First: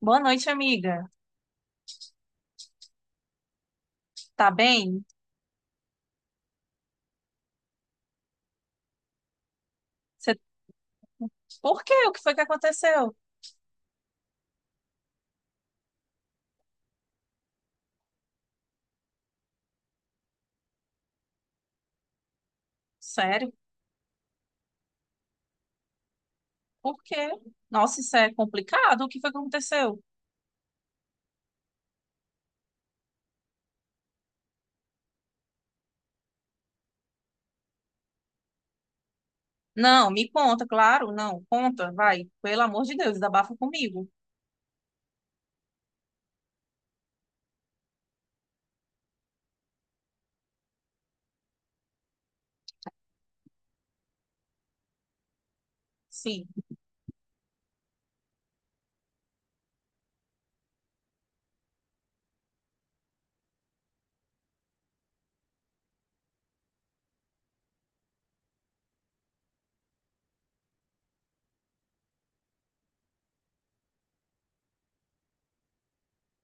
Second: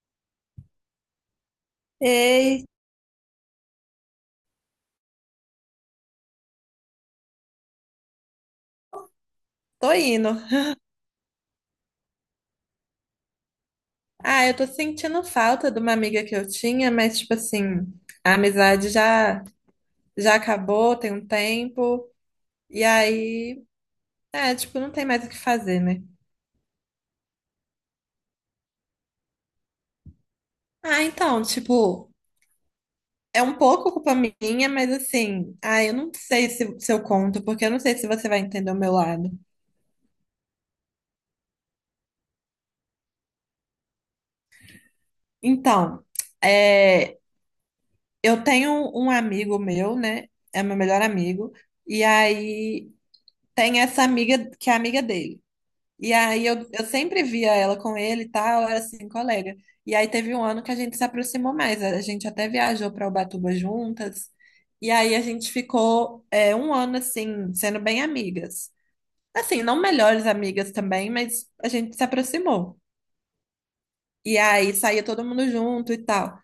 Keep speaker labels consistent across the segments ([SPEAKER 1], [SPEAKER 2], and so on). [SPEAKER 1] Boa noite, amiga.
[SPEAKER 2] Ei,
[SPEAKER 1] Tá bem?
[SPEAKER 2] tô indo.
[SPEAKER 1] Você... Por quê? O que foi que aconteceu?
[SPEAKER 2] Ah, eu tô sentindo falta de uma amiga que eu tinha, mas tipo assim, a amizade já já acabou, tem um tempo, e
[SPEAKER 1] Sério?
[SPEAKER 2] aí, é, tipo, não tem mais o que fazer, né?
[SPEAKER 1] Por quê? Nossa, isso é complicado. O que foi que aconteceu?
[SPEAKER 2] Ah, então, tipo, é um pouco culpa minha, mas assim, ah, eu não sei se eu conto, porque eu não sei se você vai entender o meu lado.
[SPEAKER 1] Não, me conta, claro. Não, conta, vai. Pelo amor de Deus, desabafa comigo.
[SPEAKER 2] Então, é, eu tenho um amigo meu, né? É meu melhor amigo, e aí tem essa amiga que é amiga dele. E
[SPEAKER 1] Sim.
[SPEAKER 2] aí eu sempre via ela com ele e tal, era assim, colega. E aí teve um ano que a gente se aproximou mais, a gente até viajou para Ubatuba juntas. E aí a gente ficou um ano assim, sendo bem amigas. Assim, não melhores amigas também, mas a gente se aproximou. E aí saía todo mundo junto e tal.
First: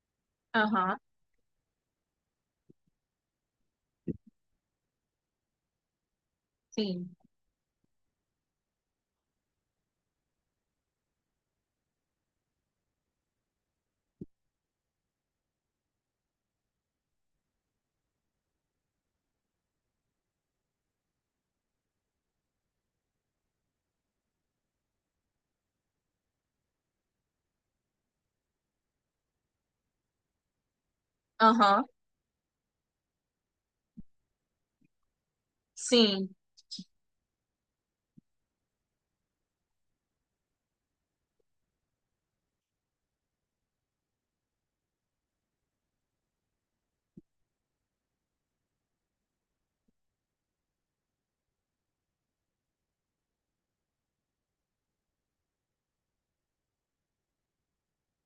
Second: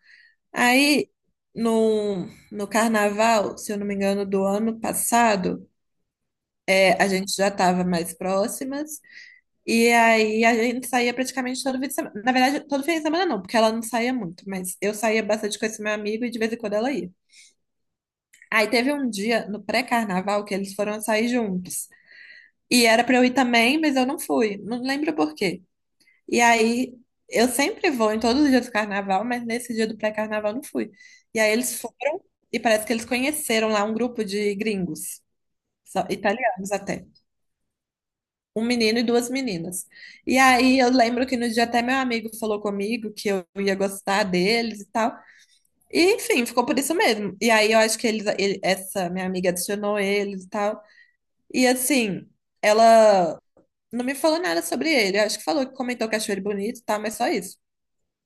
[SPEAKER 1] Aham,
[SPEAKER 2] Aí no, no carnaval, se eu não me engano, do ano passado, a
[SPEAKER 1] sim.
[SPEAKER 2] gente já estava mais próximas. E aí a gente saía praticamente todo fim de semana. Na verdade, todo fim de semana não, porque ela não saía muito, mas eu saía bastante com esse meu amigo e de vez em quando ela ia. Aí teve um dia no pré-carnaval que eles foram sair juntos. E era pra eu ir também, mas eu não fui. Não lembro por quê. E aí eu sempre vou em todos os dias do carnaval, mas nesse dia do pré-carnaval eu não fui. E aí eles
[SPEAKER 1] Aham,
[SPEAKER 2] foram e parece que eles conheceram lá um grupo de gringos,
[SPEAKER 1] sim.
[SPEAKER 2] italianos até. Um menino e duas meninas. E aí eu lembro que no dia até meu amigo falou comigo que eu ia gostar deles e tal. E enfim, ficou por isso mesmo. E aí eu acho que eles, essa minha amiga adicionou eles e tal. E assim, ela não me falou nada sobre ele. Eu acho que falou que comentou que achou ele bonito e tal, mas só isso.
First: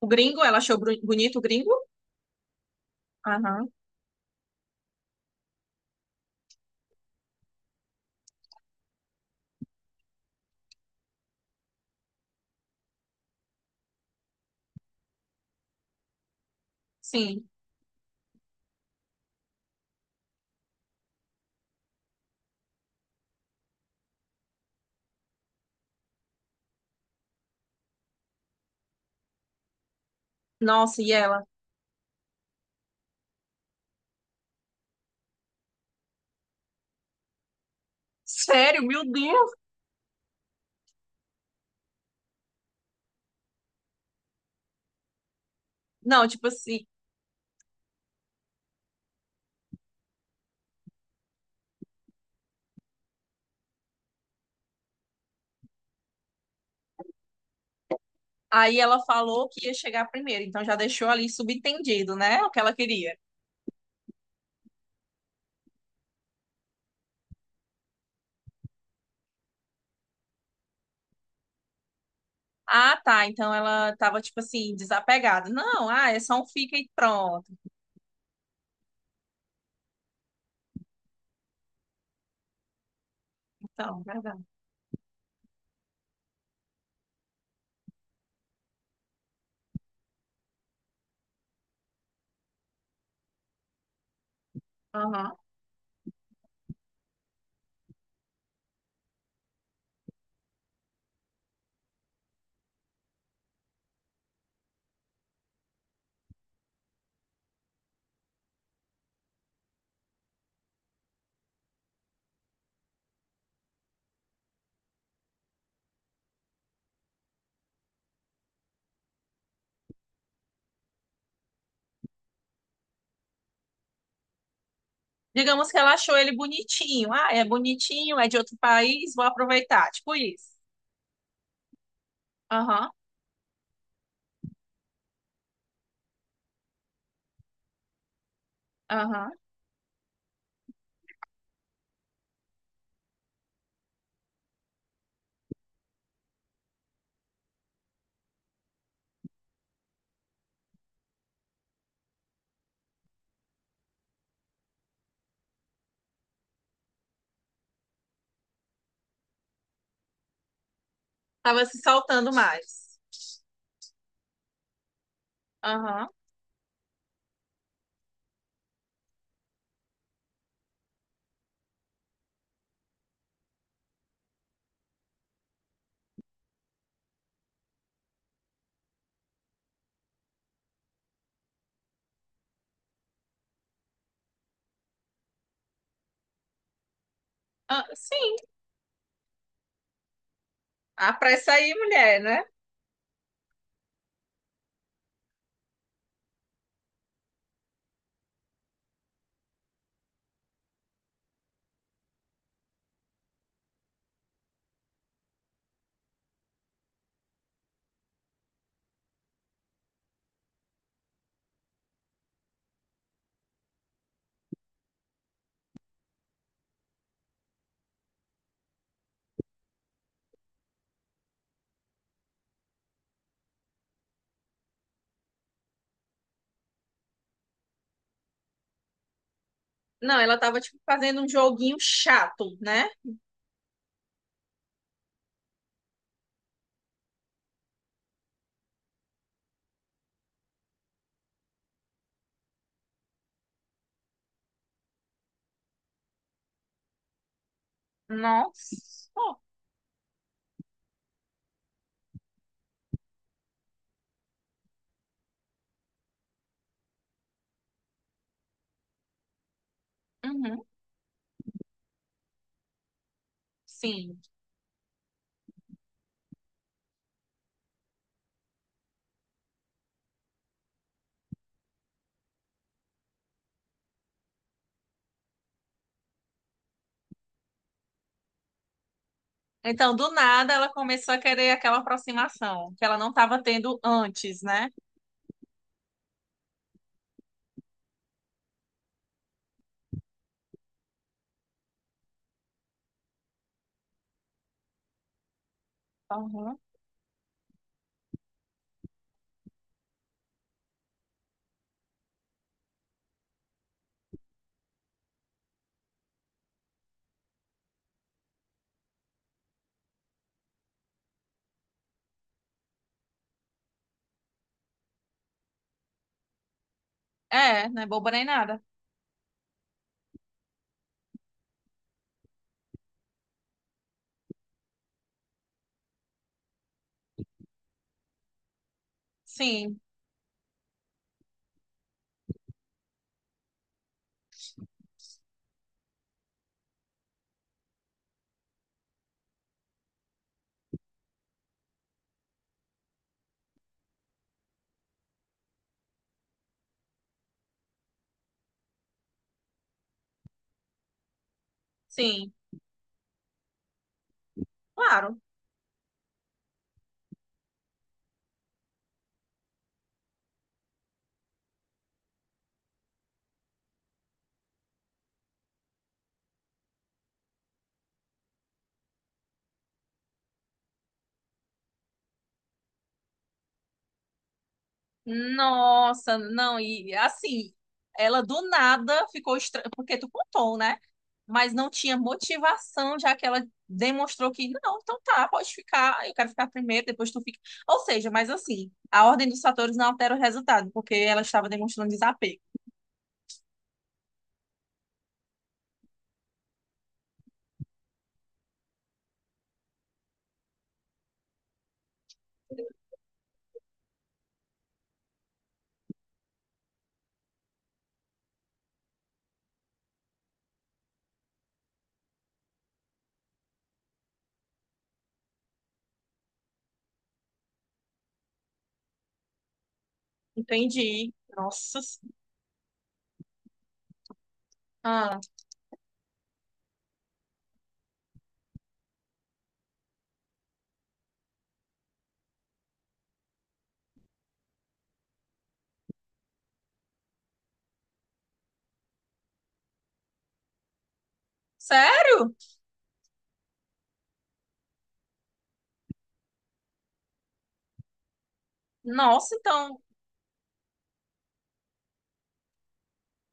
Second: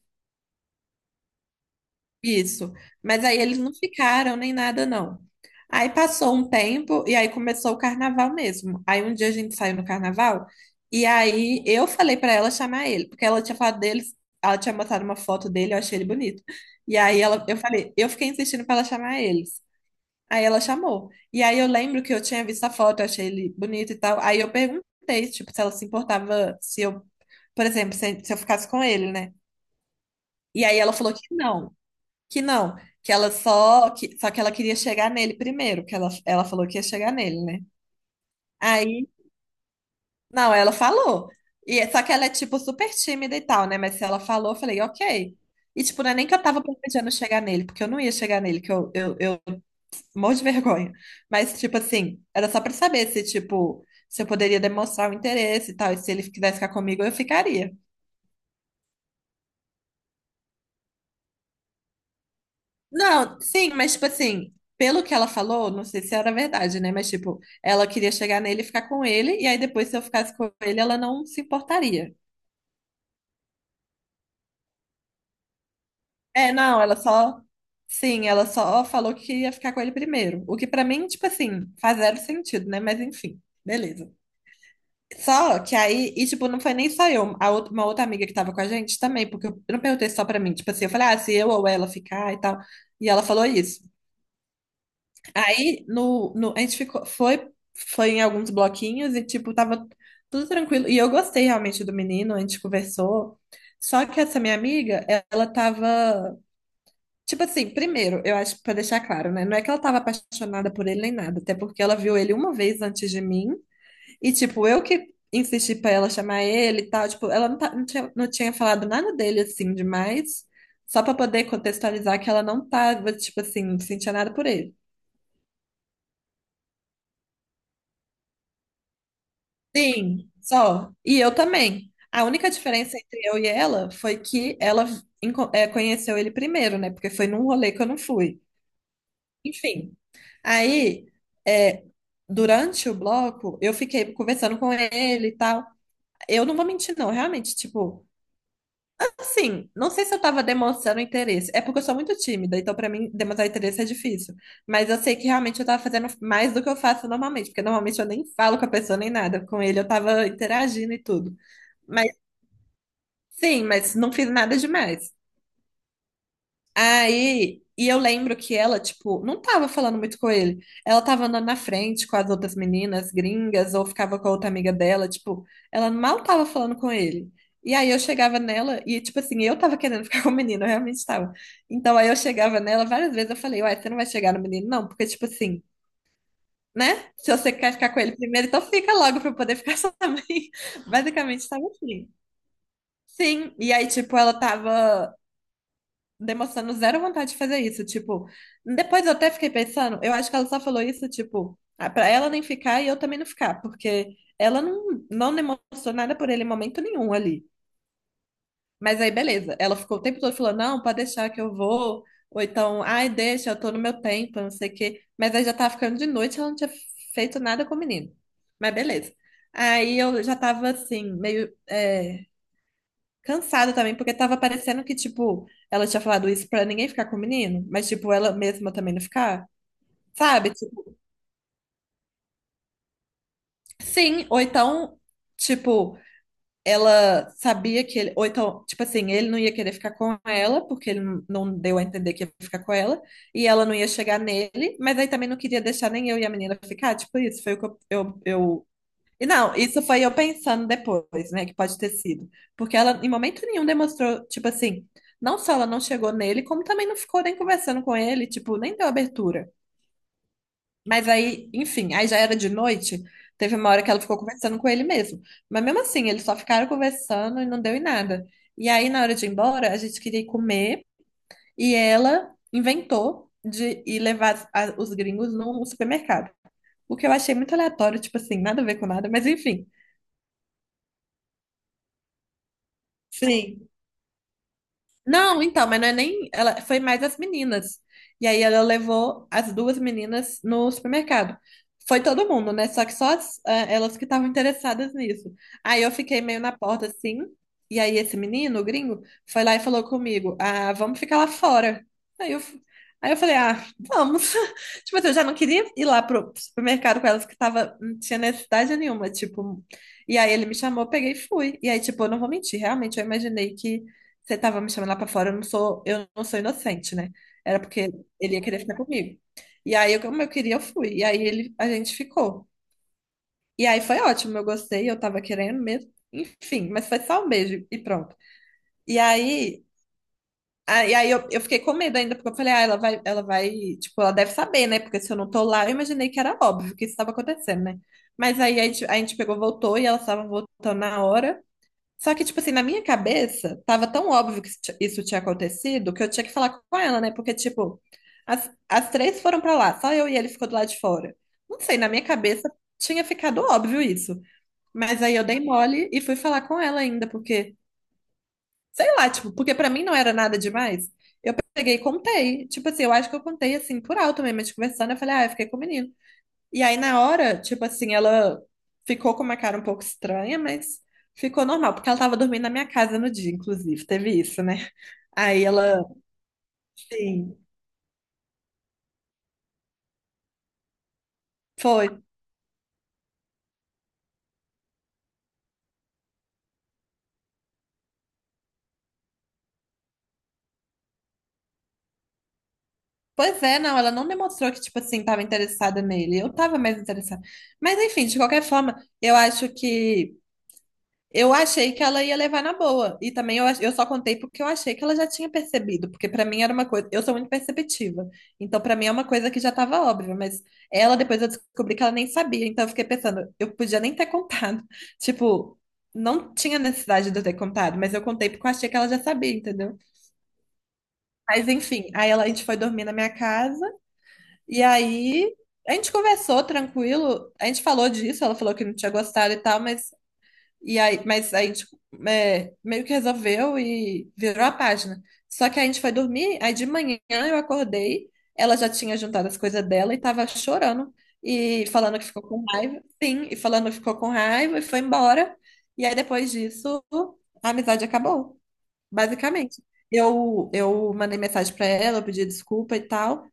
[SPEAKER 1] O gringo, ela achou bonito o gringo?
[SPEAKER 2] Isso. Mas aí eles
[SPEAKER 1] Aham,
[SPEAKER 2] não ficaram nem nada, não. Aí passou um tempo e aí começou o carnaval mesmo. Aí um dia a gente saiu no carnaval e aí eu falei pra ela chamar ele, porque ela tinha falado dele, ela tinha mostrado uma foto dele, eu achei ele bonito. E aí ela,
[SPEAKER 1] sim.
[SPEAKER 2] eu falei, eu fiquei insistindo pra ela chamar eles. Aí ela chamou. E aí eu lembro que eu tinha visto a foto, eu achei ele bonito e tal. Aí eu perguntei, tipo, se ela se importava se eu, por exemplo, se eu ficasse com ele, né? E aí ela
[SPEAKER 1] Nossa, e
[SPEAKER 2] falou que
[SPEAKER 1] ela?
[SPEAKER 2] não. Que não, que ela só que ela queria chegar nele primeiro, que ela falou que ia chegar nele, né?
[SPEAKER 1] Sério? Meu
[SPEAKER 2] Aí,
[SPEAKER 1] Deus!
[SPEAKER 2] não, ela falou. E só que ela é tipo super tímida e tal, né? Mas se ela falou, eu falei, OK. E tipo, não é
[SPEAKER 1] Não,
[SPEAKER 2] nem que eu
[SPEAKER 1] tipo
[SPEAKER 2] tava
[SPEAKER 1] assim.
[SPEAKER 2] planejando chegar nele, porque eu não ia chegar nele, que eu morro de vergonha. Mas tipo assim, era só pra saber se tipo, se eu poderia demonstrar o interesse e tal, e se ele quisesse ficar comigo, eu ficaria.
[SPEAKER 1] Aí ela falou que ia chegar primeiro, então já deixou ali subentendido, né? O que ela queria.
[SPEAKER 2] Não, sim, mas tipo assim, pelo que ela falou, não sei se era verdade, né? Mas tipo, ela queria chegar nele e ficar com ele, e aí depois se eu ficasse com ele, ela não se importaria.
[SPEAKER 1] Ah, tá. Então ela tava, tipo assim, desapegada. Não, ah, é só um
[SPEAKER 2] É,
[SPEAKER 1] fica
[SPEAKER 2] não,
[SPEAKER 1] e
[SPEAKER 2] ela só.
[SPEAKER 1] pronto.
[SPEAKER 2] Sim, ela só falou que ia ficar com ele primeiro. O que pra mim, tipo assim, faz zero sentido, né? Mas enfim,
[SPEAKER 1] Então,
[SPEAKER 2] beleza.
[SPEAKER 1] verdade.
[SPEAKER 2] Só que aí, e tipo, não foi nem só eu, a outra, uma outra amiga que tava com a gente também, porque eu não perguntei só pra mim, tipo assim, eu falei, ah, se eu ou ela ficar e tal. E ela falou isso.
[SPEAKER 1] Aham.
[SPEAKER 2] Aí no, a gente ficou, foi, foi em alguns bloquinhos e tipo, tava tudo tranquilo. E eu gostei realmente do menino, a gente conversou. Só que essa minha amiga, ela tava, tipo assim, primeiro, eu acho pra deixar claro, né? Não é que ela tava apaixonada por ele nem nada, até porque ela viu ele uma vez antes de mim e tipo, eu que insisti pra ela chamar ele e tal, tipo, ela não, não tinha falado nada dele assim demais. Só pra poder contextualizar que ela não tava, tipo assim, não sentia nada por ele.
[SPEAKER 1] Digamos que ela achou ele bonitinho. Ah, é bonitinho, é de outro país, vou aproveitar. Tipo
[SPEAKER 2] Sim,
[SPEAKER 1] isso.
[SPEAKER 2] só. E eu também. A única
[SPEAKER 1] Aham,
[SPEAKER 2] diferença entre eu e ela foi que ela conheceu ele primeiro, né? Porque foi num rolê que eu não fui.
[SPEAKER 1] aham.
[SPEAKER 2] Enfim. Aí, eh, durante o bloco, eu fiquei conversando com ele e tal. Eu não vou mentir, não. Realmente, tipo, assim, não sei se eu tava demonstrando interesse. É porque eu sou muito tímida, então pra mim demonstrar interesse é difícil. Mas eu sei que realmente eu tava fazendo mais do que eu faço normalmente, porque normalmente eu nem falo com a pessoa nem nada. Com ele eu tava interagindo e tudo.
[SPEAKER 1] Tava se
[SPEAKER 2] Mas
[SPEAKER 1] soltando mais.
[SPEAKER 2] sim, mas não fiz nada demais.
[SPEAKER 1] Aham.
[SPEAKER 2] Aí, e eu lembro que ela, tipo, não tava falando muito com ele. Ela tava andando na frente com as outras meninas gringas, ou ficava com a outra amiga dela, tipo, ela mal tava falando com ele. E aí eu chegava nela e, tipo assim, eu tava querendo ficar com o menino, eu realmente tava. Então aí eu chegava nela várias vezes, eu falei, uai, você não vai chegar no menino, não, porque, tipo assim, né? Se você quer
[SPEAKER 1] Ah,
[SPEAKER 2] ficar com ele
[SPEAKER 1] sim.
[SPEAKER 2] primeiro, então fica logo pra eu poder ficar só também. Basicamente
[SPEAKER 1] Apressa
[SPEAKER 2] tava
[SPEAKER 1] aí,
[SPEAKER 2] assim.
[SPEAKER 1] mulher, né?
[SPEAKER 2] Sim, e aí, tipo, ela tava demonstrando zero vontade de fazer isso. Tipo, depois eu até fiquei pensando, eu acho que ela só falou isso, tipo, ah, pra ela nem ficar e eu também não ficar, porque ela não, não demonstrou nada por ele em momento nenhum ali. Mas aí, beleza, ela ficou o tempo todo falando, não, pode deixar que eu vou, ou então, ai, deixa, eu tô no meu tempo, não sei o quê. Mas aí já tava ficando de noite, ela não tinha feito nada com o menino. Mas beleza. Aí eu já tava assim, meio, é, cansada também, porque tava parecendo que, tipo, ela tinha falado isso pra ninguém ficar com o menino, mas, tipo, ela mesma também não ficar,
[SPEAKER 1] Não, ela
[SPEAKER 2] sabe?
[SPEAKER 1] tava, tipo,
[SPEAKER 2] Tipo,
[SPEAKER 1] fazendo um joguinho chato, né?
[SPEAKER 2] sim, ou então, tipo, ela sabia que ele, ou então, tipo assim, ele não ia querer ficar com ela, porque ele não deu a entender que ia ficar com ela, e ela não ia chegar nele, mas aí também não queria deixar nem eu e a menina ficar, tipo, isso foi o que eu.
[SPEAKER 1] Nossa.
[SPEAKER 2] E não, isso foi eu pensando depois, né, que pode ter sido. Porque ela, em momento nenhum, demonstrou, tipo assim, não só ela não chegou nele, como também não ficou nem conversando com ele, tipo, nem deu abertura.
[SPEAKER 1] Uhum.
[SPEAKER 2] Mas aí, enfim, aí já era de noite, teve uma hora que ela ficou
[SPEAKER 1] Sim.
[SPEAKER 2] conversando com ele mesmo. Mas mesmo assim, eles só ficaram conversando e não deu em nada. E aí, na hora de ir embora, a gente queria ir comer e ela inventou de ir levar os gringos num supermercado. O que eu achei muito aleatório, tipo assim, nada a ver com nada, mas enfim.
[SPEAKER 1] Então, do nada, ela começou a querer aquela aproximação que ela não estava
[SPEAKER 2] Sim.
[SPEAKER 1] tendo antes, né?
[SPEAKER 2] Não, então, mas não é nem. Ela foi mais as meninas. E aí ela levou as duas meninas no supermercado. Foi todo mundo, né? Só que só as, ah, elas que estavam interessadas nisso. Aí eu fiquei meio na
[SPEAKER 1] Aham.
[SPEAKER 2] porta assim. E aí esse menino, o gringo, foi lá e falou comigo: Ah, vamos ficar lá fora. Aí eu, f- aí eu falei: Ah, vamos. Tipo assim, eu já não queria ir lá pro supermercado com elas que tava, não tinha necessidade nenhuma. Tipo, e aí ele me chamou, eu peguei e fui. E aí, tipo, eu não vou mentir, realmente eu imaginei que você tava me chamando lá pra fora, eu não sou inocente, né? Era
[SPEAKER 1] É, não é
[SPEAKER 2] porque
[SPEAKER 1] boba nem
[SPEAKER 2] ele ia querer
[SPEAKER 1] nada.
[SPEAKER 2] ficar comigo. E aí, eu, como eu queria, eu fui. E aí, ele, a gente ficou. E aí, foi ótimo, eu gostei, eu tava querendo mesmo. Enfim, mas foi só um beijo e pronto. E aí,
[SPEAKER 1] Sim,
[SPEAKER 2] eu fiquei com medo ainda, porque eu falei, ah, ela vai, tipo, ela deve saber, né? Porque se eu não tô lá, eu imaginei que era óbvio que isso estava acontecendo, né? Mas aí, a gente pegou, voltou, e elas estavam voltando na hora. Só que, tipo assim, na minha cabeça, tava tão óbvio que isso tinha acontecido que eu tinha que falar com ela, né? Porque, tipo, as três foram pra lá, só eu e ele ficou do lado de fora. Não sei, na minha
[SPEAKER 1] sim,
[SPEAKER 2] cabeça tinha ficado óbvio isso. Mas aí
[SPEAKER 1] claro.
[SPEAKER 2] eu dei mole e fui falar com ela ainda, porque, sei lá, tipo, porque pra mim não era nada demais. Eu peguei e contei. Tipo assim, eu acho que eu contei assim por alto mesmo, a gente conversando, eu falei, ah, eu fiquei com o menino. E aí, na hora, tipo assim, ela ficou com uma cara um pouco estranha, mas ficou normal, porque ela tava dormindo na minha casa no dia, inclusive, teve isso, né? Aí ela,
[SPEAKER 1] Nossa, não, e
[SPEAKER 2] sim,
[SPEAKER 1] assim, ela do nada ficou estranha, porque tu contou, né? Mas não
[SPEAKER 2] foi.
[SPEAKER 1] tinha motivação, já que ela demonstrou que, não, então tá, pode ficar, eu quero ficar primeiro, depois tu fica. Ou seja, mas assim, a ordem dos fatores não altera o resultado, porque ela estava demonstrando desapego.
[SPEAKER 2] Pois é, não, ela não demonstrou que, tipo assim, tava interessada nele. Eu tava mais interessada. Mas, enfim, de qualquer forma, eu acho que. Eu achei que ela ia levar na boa. E também eu, eu só contei porque eu achei que ela já tinha percebido. Porque pra mim era uma coisa. Eu sou muito perceptiva. Então pra mim é uma coisa que já tava óbvia. Mas ela, depois eu descobri que ela nem sabia. Então eu fiquei pensando, eu podia nem ter contado. Tipo, não tinha necessidade de eu ter contado. Mas eu contei porque eu achei que ela já sabia, entendeu?
[SPEAKER 1] Entendi.
[SPEAKER 2] Mas
[SPEAKER 1] Nossa.
[SPEAKER 2] enfim, aí ela, a gente foi dormir na minha casa. E
[SPEAKER 1] Ah,
[SPEAKER 2] aí. A gente conversou tranquilo, a gente falou disso, ela falou que não tinha gostado e tal, mas e aí, mas aí, tipo, é, meio que resolveu e virou a página. Só que a gente foi dormir, aí de manhã eu acordei, ela já tinha juntado as coisas dela e tava chorando e falando que ficou
[SPEAKER 1] sério?
[SPEAKER 2] com raiva. Sim, e falando que ficou com raiva e foi embora. E aí depois disso, a amizade acabou,
[SPEAKER 1] Nossa,
[SPEAKER 2] basicamente.
[SPEAKER 1] então,
[SPEAKER 2] Eu mandei mensagem pra ela, eu pedi desculpa e tal.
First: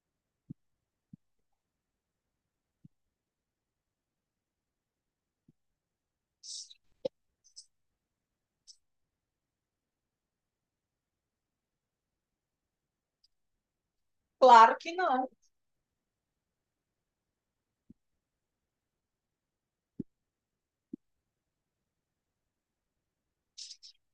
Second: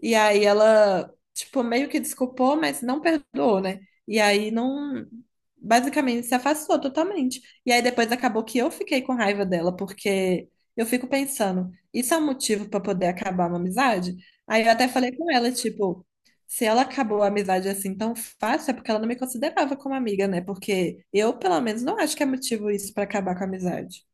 [SPEAKER 2] E aí ela, tipo, meio que desculpou, mas não perdoou, né? E aí não. Basicamente se afastou totalmente. E aí depois acabou que eu fiquei com raiva dela, porque eu fico pensando, isso é um motivo pra poder acabar uma amizade? Aí eu
[SPEAKER 1] claro
[SPEAKER 2] até
[SPEAKER 1] que
[SPEAKER 2] falei
[SPEAKER 1] não.
[SPEAKER 2] com ela, tipo, se ela acabou a amizade assim tão fácil, é porque ela não me considerava como amiga, né? Porque eu, pelo menos, não acho que é motivo isso pra acabar com a amizade.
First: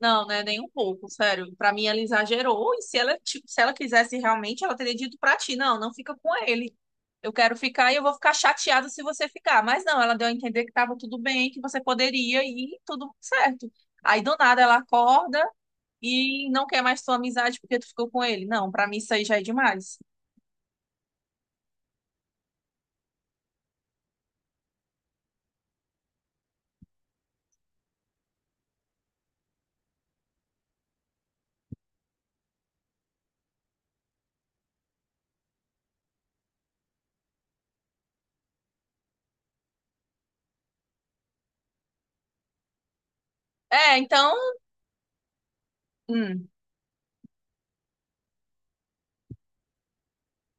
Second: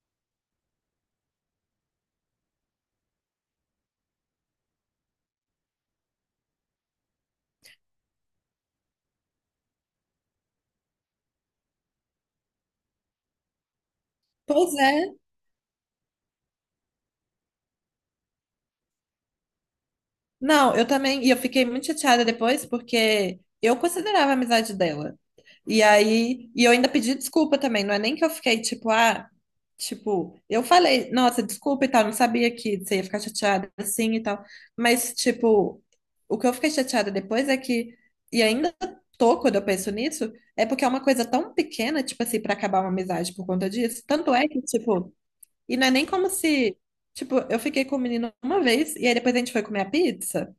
[SPEAKER 1] Não, né? Nem um pouco, sério. Pra mim, ela exagerou. E se ela, se ela quisesse realmente, ela teria dito pra ti: não, não fica com ele. Eu quero ficar e eu vou ficar chateada se você ficar. Mas não, ela deu a entender que tava tudo bem, que você poderia e tudo certo. Aí do nada
[SPEAKER 2] Pois
[SPEAKER 1] ela
[SPEAKER 2] é.
[SPEAKER 1] acorda e não quer mais tua amizade porque tu ficou com ele. Não, pra mim isso aí já é demais.
[SPEAKER 2] Não, eu também. E eu fiquei muito chateada depois, porque eu considerava a amizade dela. E aí, e eu ainda pedi desculpa também, não é nem que eu fiquei tipo, ah, tipo, eu falei, nossa, desculpa e tal, não sabia que você ia ficar chateada assim e tal, mas tipo, o que eu fiquei chateada depois é que, e ainda tô quando eu penso nisso, é porque é uma coisa tão pequena, tipo assim, pra acabar uma amizade por conta
[SPEAKER 1] É,
[SPEAKER 2] disso, tanto
[SPEAKER 1] então.
[SPEAKER 2] é que, tipo, e não é nem como
[SPEAKER 1] Hum.
[SPEAKER 2] se, tipo, eu fiquei com o menino uma vez e aí depois a gente foi comer a pizza.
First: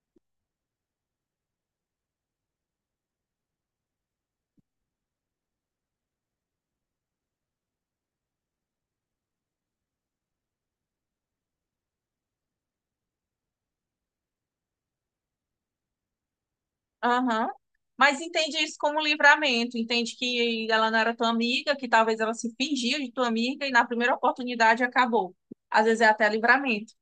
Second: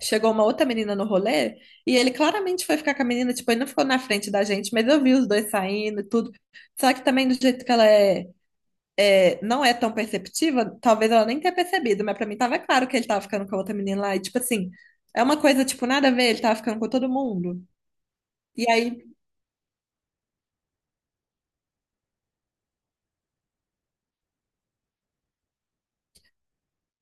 [SPEAKER 2] Chegou uma outra menina no rolê e ele claramente foi ficar com a menina, tipo, ele não ficou na frente da gente, mas eu vi os dois saindo e tudo. Só que também do jeito que ela é, é, não é tão perceptiva, talvez ela nem tenha percebido, mas pra mim tava claro que ele tava ficando com a outra menina lá. E tipo assim, é uma coisa, tipo, nada a ver, ele tava ficando com todo
[SPEAKER 1] Aham.
[SPEAKER 2] mundo.
[SPEAKER 1] Mas entende
[SPEAKER 2] E
[SPEAKER 1] isso como
[SPEAKER 2] aí
[SPEAKER 1] livramento, entende que ela não era tua amiga, que talvez ela se fingia de tua amiga e na primeira oportunidade acabou. Às vezes é até livramento.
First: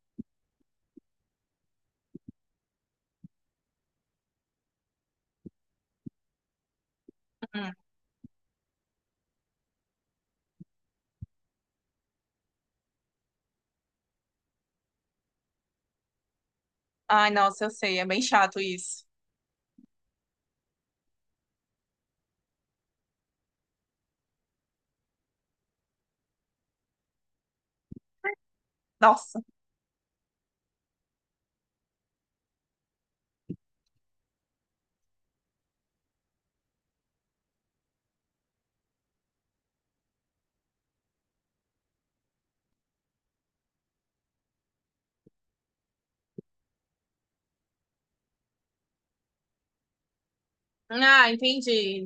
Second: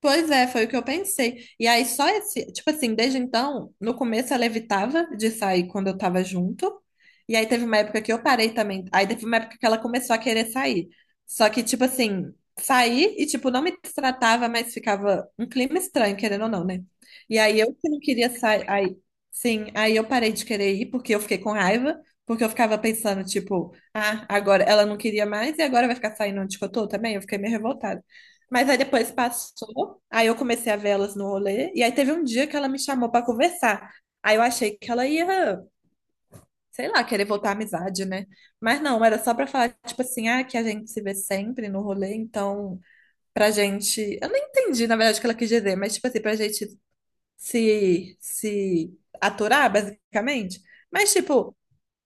[SPEAKER 2] Pois é, foi o que eu pensei. E aí, só esse, tipo assim, desde então, no começo ela evitava de sair quando eu tava junto. E aí teve
[SPEAKER 1] Hum.
[SPEAKER 2] uma época que eu parei também. Aí teve uma época que ela começou a querer sair. Só que, tipo assim, saí e, tipo, não me tratava, mas ficava um clima estranho, querendo ou não, né?
[SPEAKER 1] Ai,
[SPEAKER 2] E aí
[SPEAKER 1] nossa, eu
[SPEAKER 2] eu que
[SPEAKER 1] sei,
[SPEAKER 2] não
[SPEAKER 1] é bem
[SPEAKER 2] queria
[SPEAKER 1] chato
[SPEAKER 2] sair. Aí,
[SPEAKER 1] isso.
[SPEAKER 2] sim, aí eu parei de querer ir porque eu fiquei com raiva. Porque eu ficava pensando, tipo, ah, agora ela não queria mais e agora vai ficar saindo onde que eu tô também. Eu fiquei meio revoltada. Mas aí depois
[SPEAKER 1] Nossa.
[SPEAKER 2] passou, aí eu comecei a ver elas no rolê, e aí teve um dia que ela me chamou pra conversar. Aí eu achei que ela ia, sei lá, querer voltar à amizade, né? Mas não, era só pra falar, tipo assim, ah, que a gente se vê sempre no rolê, então pra gente. Eu não entendi, na verdade, o que ela quis dizer, mas tipo assim, pra gente se aturar, basicamente. Mas,
[SPEAKER 1] Ah,
[SPEAKER 2] tipo,
[SPEAKER 1] entendi.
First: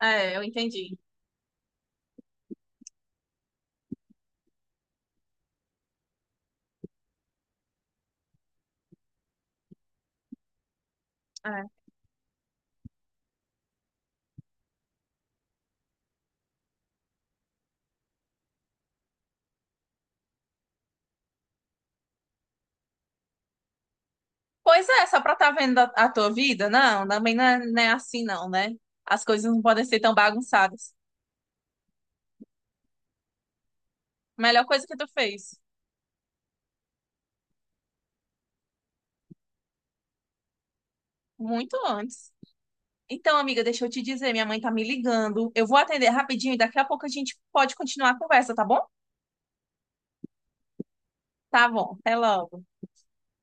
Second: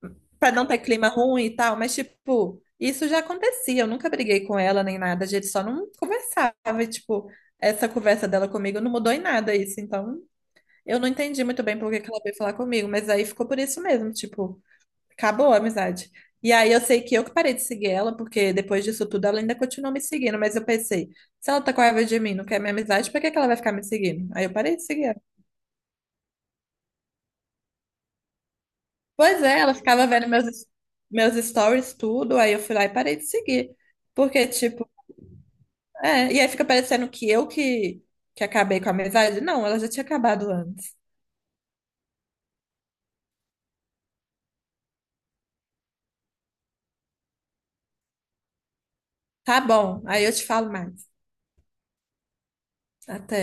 [SPEAKER 1] É, eu
[SPEAKER 2] pra não ter
[SPEAKER 1] entendi.
[SPEAKER 2] clima ruim e tal, mas tipo, isso já acontecia. Eu nunca briguei com ela nem nada, a gente só não conversava. E, tipo, essa conversa dela comigo não mudou em nada isso. Então, eu não entendi muito bem
[SPEAKER 1] É.
[SPEAKER 2] por que que ela veio falar comigo, mas aí ficou por isso mesmo, tipo, acabou a amizade. E aí eu sei que eu que parei de seguir ela, porque depois disso tudo ela ainda continuou me seguindo, mas eu pensei, se ela tá com raiva de mim, não quer minha amizade, por que que ela vai ficar me seguindo? Aí eu parei de
[SPEAKER 1] Pois é,
[SPEAKER 2] seguir
[SPEAKER 1] só pra tá vendo a tua vida, não, também não é, não é assim não, né? As
[SPEAKER 2] Pois
[SPEAKER 1] coisas não
[SPEAKER 2] é, ela
[SPEAKER 1] podem ser
[SPEAKER 2] ficava
[SPEAKER 1] tão
[SPEAKER 2] vendo meus,
[SPEAKER 1] bagunçadas.
[SPEAKER 2] meus stories, tudo, aí eu fui lá e parei de seguir. Porque,
[SPEAKER 1] Melhor coisa
[SPEAKER 2] tipo,
[SPEAKER 1] que tu fez,
[SPEAKER 2] é, e aí fica parecendo que eu que acabei com a amizade. Não, ela já tinha acabado antes.
[SPEAKER 1] muito antes. Então, amiga, deixa eu te dizer, minha mãe tá me ligando. Eu vou atender rapidinho e daqui a pouco a gente pode continuar a conversa, tá bom?
[SPEAKER 2] Tá bom, aí eu te falo mais.
[SPEAKER 1] Tá bom, até logo.
[SPEAKER 2] Até.